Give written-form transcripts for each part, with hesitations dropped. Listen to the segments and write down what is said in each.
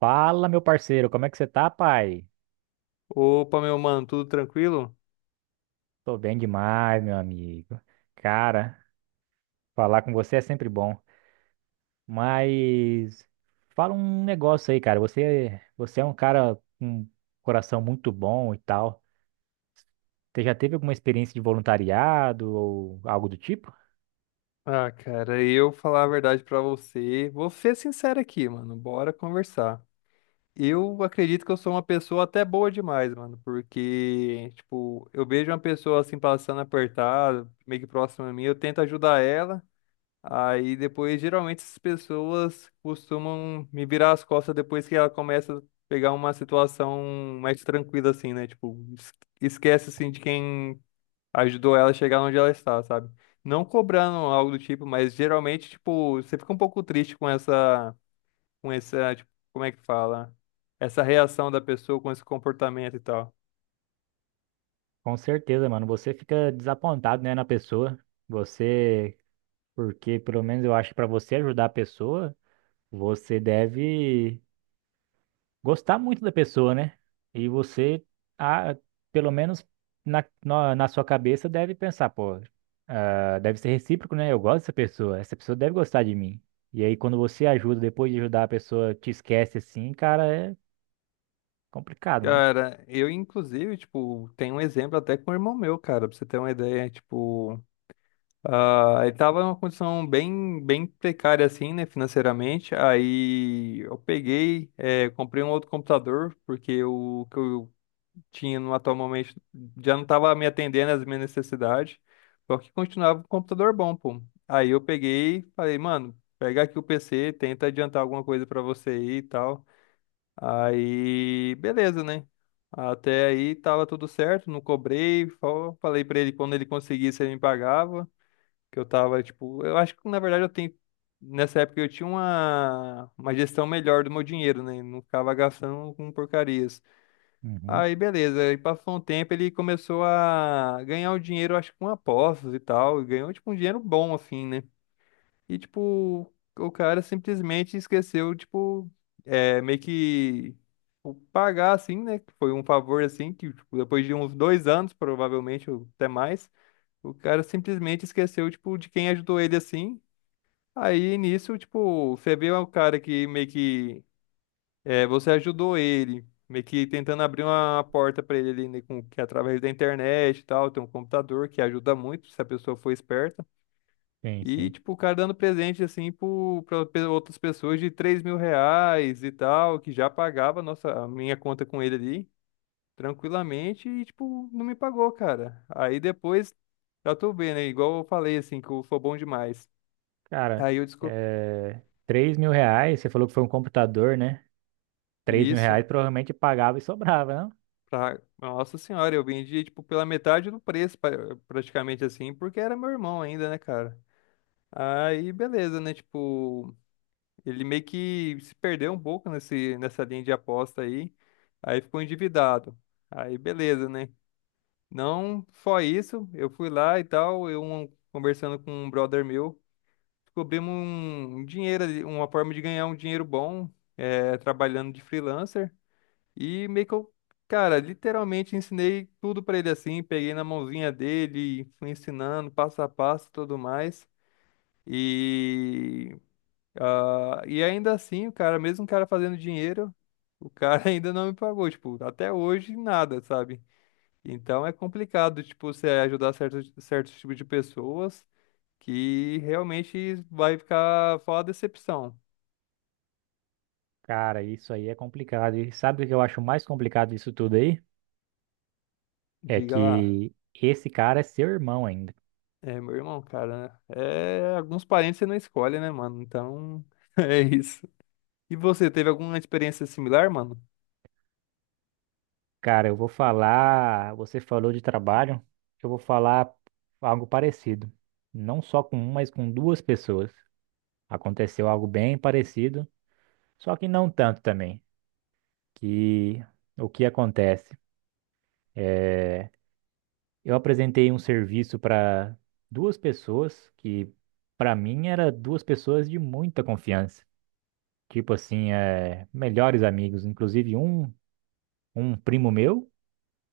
Fala, meu parceiro, como é que você tá, pai? Opa, meu mano, tudo tranquilo? Tô bem demais, meu amigo. Cara, falar com você é sempre bom. Mas fala um negócio aí, cara. Você é um cara com um coração muito bom e tal. Você já teve alguma experiência de voluntariado ou algo do tipo? Ah, cara, eu falar a verdade pra você, vou ser sincero aqui, mano, bora conversar. Eu acredito que eu sou uma pessoa até boa demais, mano, porque, tipo, eu vejo uma pessoa assim passando apertada, meio que próxima a mim, eu tento ajudar ela, aí depois, geralmente, essas pessoas costumam me virar as costas depois que ela começa a pegar uma situação mais tranquila, assim, né? Tipo, esquece, assim, de quem ajudou ela a chegar onde ela está, sabe? Não cobrando algo do tipo, mas geralmente, tipo, você fica um pouco triste com essa, tipo, como é que fala? Essa reação da pessoa com esse comportamento e tal. Com certeza, mano. Você fica desapontado, né, na pessoa. Você, porque pelo menos eu acho que pra você ajudar a pessoa, você deve gostar muito da pessoa, né? E você, ah, pelo menos na sua cabeça, deve pensar, pô, ah, deve ser recíproco, né? Eu gosto dessa pessoa, essa pessoa deve gostar de mim. E aí, quando você ajuda, depois de ajudar a pessoa, te esquece assim, cara, é complicado, mano. Cara, eu inclusive, tipo, tenho um exemplo até com o irmão meu, cara, pra você ter uma ideia, tipo, ele tava numa condição bem, bem precária, assim, né, financeiramente, aí eu peguei, comprei um outro computador, porque o que eu tinha no atual momento já não estava me atendendo às minhas necessidades, só que continuava um computador bom, pô. Aí eu peguei e falei, mano, pega aqui o PC, tenta adiantar alguma coisa pra você aí e tal. Aí, beleza, né? Até aí tava tudo certo, não cobrei, só falei pra ele quando ele conseguisse ele me pagava, que eu tava tipo, eu acho que na verdade eu tenho. Nessa época eu tinha uma gestão melhor do meu dinheiro, né? Não ficava gastando com porcaria. Uhum. Aí beleza, e passou um tempo, ele começou a ganhar o dinheiro, acho que com apostas e tal, e ganhou tipo um dinheiro bom assim, né? E tipo, o cara simplesmente esqueceu, tipo, meio que o pagar assim, né? Que foi um favor assim, que tipo, depois de uns 2 anos, provavelmente, ou até mais, o cara simplesmente esqueceu, tipo, de quem ajudou ele assim. Aí nisso, tipo, você vê o cara que meio que você ajudou ele, meio que tentando abrir uma porta para ele ali, né, com, que é através da internet e tal, tem um computador que ajuda muito se a pessoa for esperta. Sim, E, sim. tipo, o cara dando presente, assim, para outras pessoas de R$ 3.000 e tal, que já pagava a nossa, a minha conta com ele ali, tranquilamente, e, tipo, não me pagou, cara. Aí depois, já tô vendo, né, igual eu falei, assim, que eu sou bom demais. Cara, Aí eu descobri. é... 3 mil reais, você falou que foi um computador, né? 3 mil Isso. reais provavelmente pagava e sobrava, não? Pra... Nossa senhora, eu vendi, tipo, pela metade do preço, praticamente assim, porque era meu irmão ainda, né, cara? Aí, beleza, né? Tipo, ele meio que se perdeu um pouco nesse, nessa linha de aposta aí. Aí ficou endividado. Aí, beleza, né? Não só isso, eu fui lá e tal, conversando com um brother meu, descobrimos um dinheiro, ali, uma forma de ganhar um dinheiro bom, trabalhando de freelancer. E meio que eu, cara, literalmente ensinei tudo pra ele assim, peguei na mãozinha dele, fui ensinando passo a passo e tudo mais. E, e ainda assim, o cara, mesmo o cara fazendo dinheiro, o cara ainda não me pagou, tipo, até hoje nada, sabe? Então é complicado, tipo, você ajudar certos, certos tipos de pessoas que realmente vai ficar fora decepção. Cara, isso aí é complicado. E sabe o que eu acho mais complicado disso tudo aí? É Diga lá. que esse cara é seu irmão ainda. É, meu irmão, cara, é, alguns parentes você não escolhe, né, mano? Então, é isso. E você, teve alguma experiência similar, mano? Cara, eu vou falar. Você falou de trabalho, eu vou falar algo parecido. Não só com um, mas com duas pessoas. Aconteceu algo bem parecido, só que não tanto também. Que o que acontece? É, eu apresentei um serviço para duas pessoas que, para mim, eram duas pessoas de muita confiança. Tipo assim, é, melhores amigos. Inclusive, um primo meu,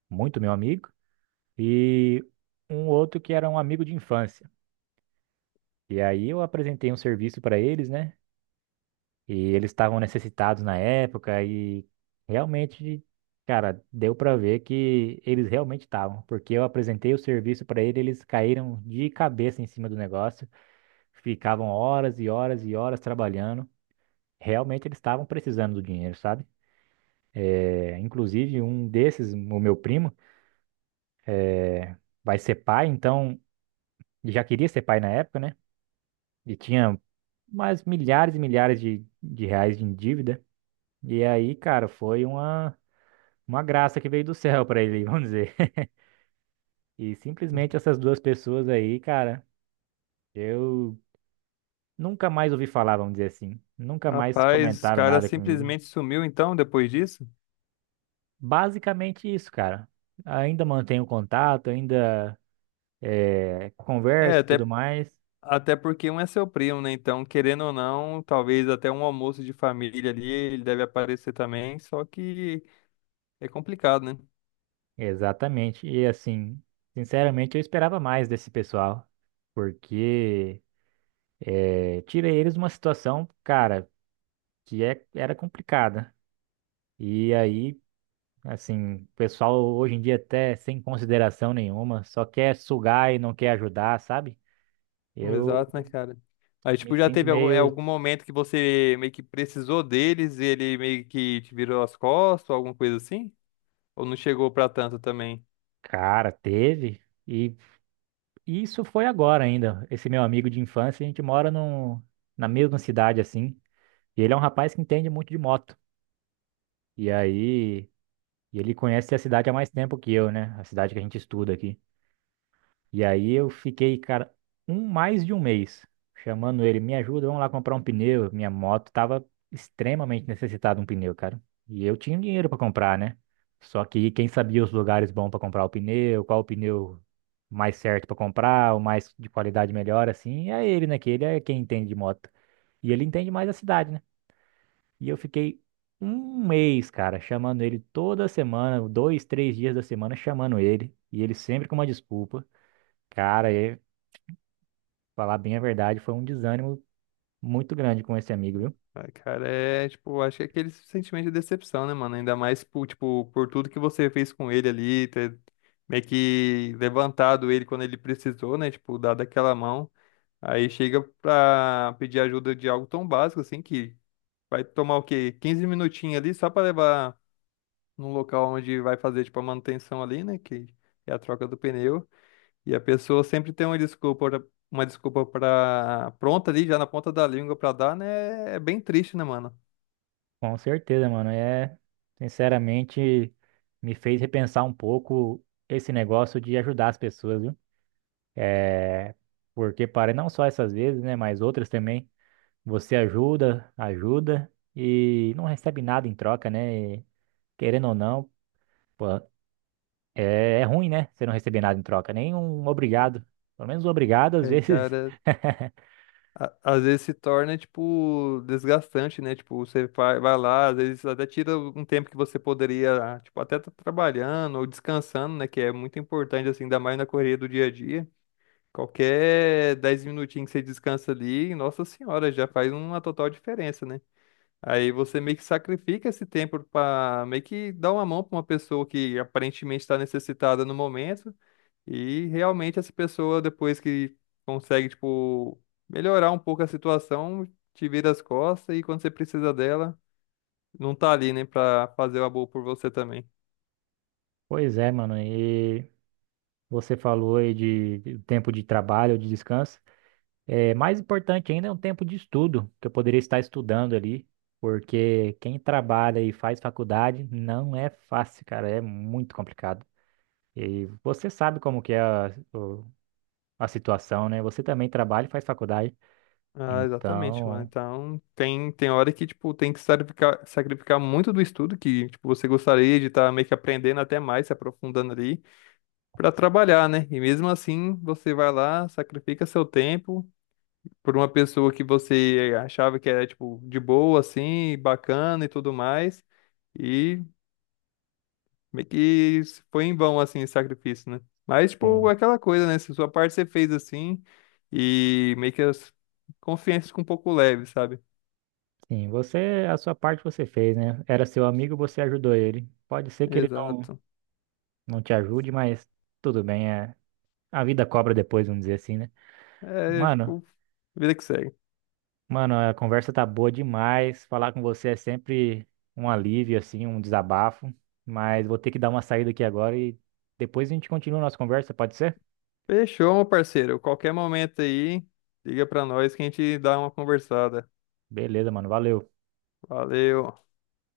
muito meu amigo, e um outro que era um amigo de infância. E aí eu apresentei um serviço para eles, né? E eles estavam necessitados na época e realmente, cara, deu para ver que eles realmente estavam, porque eu apresentei o serviço para eles, eles caíram de cabeça em cima do negócio, ficavam horas e horas e horas trabalhando. Realmente eles estavam precisando do dinheiro, sabe? É, inclusive um desses, o meu primo, vai ser pai, então já queria ser pai na época, né? E tinha mas milhares e milhares de reais em dívida. E aí, cara, foi uma graça que veio do céu pra ele, vamos dizer. E simplesmente essas duas pessoas aí, cara, eu nunca mais ouvi falar, vamos dizer assim. Nunca mais Rapaz, os comentaram caras nada comigo. simplesmente sumiu então depois disso? Basicamente isso, cara. Ainda mantenho contato, ainda É, converso e tudo até, mais. até porque um é seu primo, né? Então, querendo ou não, talvez até um almoço de família ali, ele deve aparecer também, só que é complicado, né? Exatamente. E assim, sinceramente, eu esperava mais desse pessoal. Porque é, tirei eles de uma situação, cara, que é, era complicada. E aí, assim, o pessoal hoje em dia até sem consideração nenhuma, só quer sugar e não quer ajudar, sabe? Eu Exato, né, cara? Aí, me tipo, já sinto teve algum, meio, algum momento que você meio que precisou deles e ele meio que te virou as costas ou alguma coisa assim? Ou não chegou pra tanto também? cara, teve. E isso foi agora ainda. Esse meu amigo de infância, a gente mora num, na mesma cidade, assim. E ele é um rapaz que entende muito de moto. E aí, e ele conhece a cidade há mais tempo que eu, né? A cidade que a gente estuda aqui. E aí eu fiquei, cara, mais de um mês chamando ele, me ajuda, vamos lá comprar um pneu. Minha moto tava extremamente necessitada de um pneu, cara. E eu tinha um dinheiro para comprar, né? Só que quem sabia os lugares bons para comprar o pneu, qual o pneu mais certo para comprar, o mais de qualidade melhor, assim, é ele, né? Que ele é quem entende de moto. E ele entende mais da cidade, né? E eu fiquei um mês, cara, chamando ele toda semana, dois, três dias da semana, chamando ele. E ele sempre com uma desculpa. Cara, falar bem a verdade, foi um desânimo muito grande com esse amigo, viu? Ai, cara, é, tipo, acho que é aquele sentimento de decepção, né, mano? Ainda mais, por, tipo, por tudo que você fez com ele ali, ter meio que levantado ele quando ele precisou, né? Tipo, dado aquela mão. Aí chega pra pedir ajuda de algo tão básico, assim, que vai tomar o quê? 15 minutinhos ali só pra levar num local onde vai fazer, tipo, a manutenção ali, né? Que é a troca do pneu. E a pessoa sempre tem uma desculpa, uma desculpa pra, pronta ali, já na ponta da língua pra dar, né? É bem triste, né, mano? Com certeza, mano. É, sinceramente, me fez repensar um pouco esse negócio de ajudar as pessoas, viu? É, porque para não só essas vezes, né, mas outras também, você ajuda, ajuda e não recebe nada em troca, né? E, querendo ou não, pô, é, é ruim, né? Você não receber nada em troca, nem um obrigado. Pelo menos um obrigado, às É, vezes. cara, às vezes se torna, tipo, desgastante, né? Tipo, você vai lá, às vezes até tira um tempo que você poderia, tipo, até tá trabalhando ou descansando, né? Que é muito importante, assim, ainda mais na correria do dia a dia. Qualquer 10 minutinhos que você descansa ali, nossa senhora, já faz uma total diferença, né? Aí você meio que sacrifica esse tempo para meio que dar uma mão para uma pessoa que aparentemente está necessitada no momento e realmente essa pessoa depois que consegue tipo melhorar um pouco a situação, te vira as costas e quando você precisa dela, não tá ali, né, para fazer o amor por você também. Pois é, mano. E você falou aí de tempo de trabalho ou de descanso. É, mais importante ainda é um tempo de estudo, que eu poderia estar estudando ali, porque quem trabalha e faz faculdade não é fácil, cara, é muito complicado. E você sabe como que é o- a situação, né? Você também trabalha e faz faculdade. Ah, exatamente, mano. Então, Então, tem hora que, tipo, tem que sacrificar, sacrificar muito do estudo que, tipo, você gostaria de estar meio que aprendendo até mais, se aprofundando ali. Para trabalhar, né? E mesmo assim, você vai lá, sacrifica seu tempo por uma pessoa que você achava que era, tipo, de boa, assim, bacana e tudo mais. E meio que foi em vão, assim, esse sacrifício, né? Mas, tipo, sim, aquela coisa, né? Se sua parte você fez assim, e meio que as confianças ficam um pouco leve, sabe? sim, você, a sua parte você fez, né? Era seu amigo, você ajudou ele. Pode ser que ele não, Exato. não te ajude, mas tudo bem, é, a vida cobra depois, vamos dizer assim, né? É, Mano, tipo, vida que segue. mano, a conversa tá boa demais. Falar com você é sempre um alívio, assim, um desabafo. Mas vou ter que dar uma saída aqui agora e depois a gente continua a nossa conversa, pode ser? Fechou, meu parceiro. Qualquer momento aí, liga pra nós que a gente dá uma conversada. Beleza, mano. Valeu. Valeu.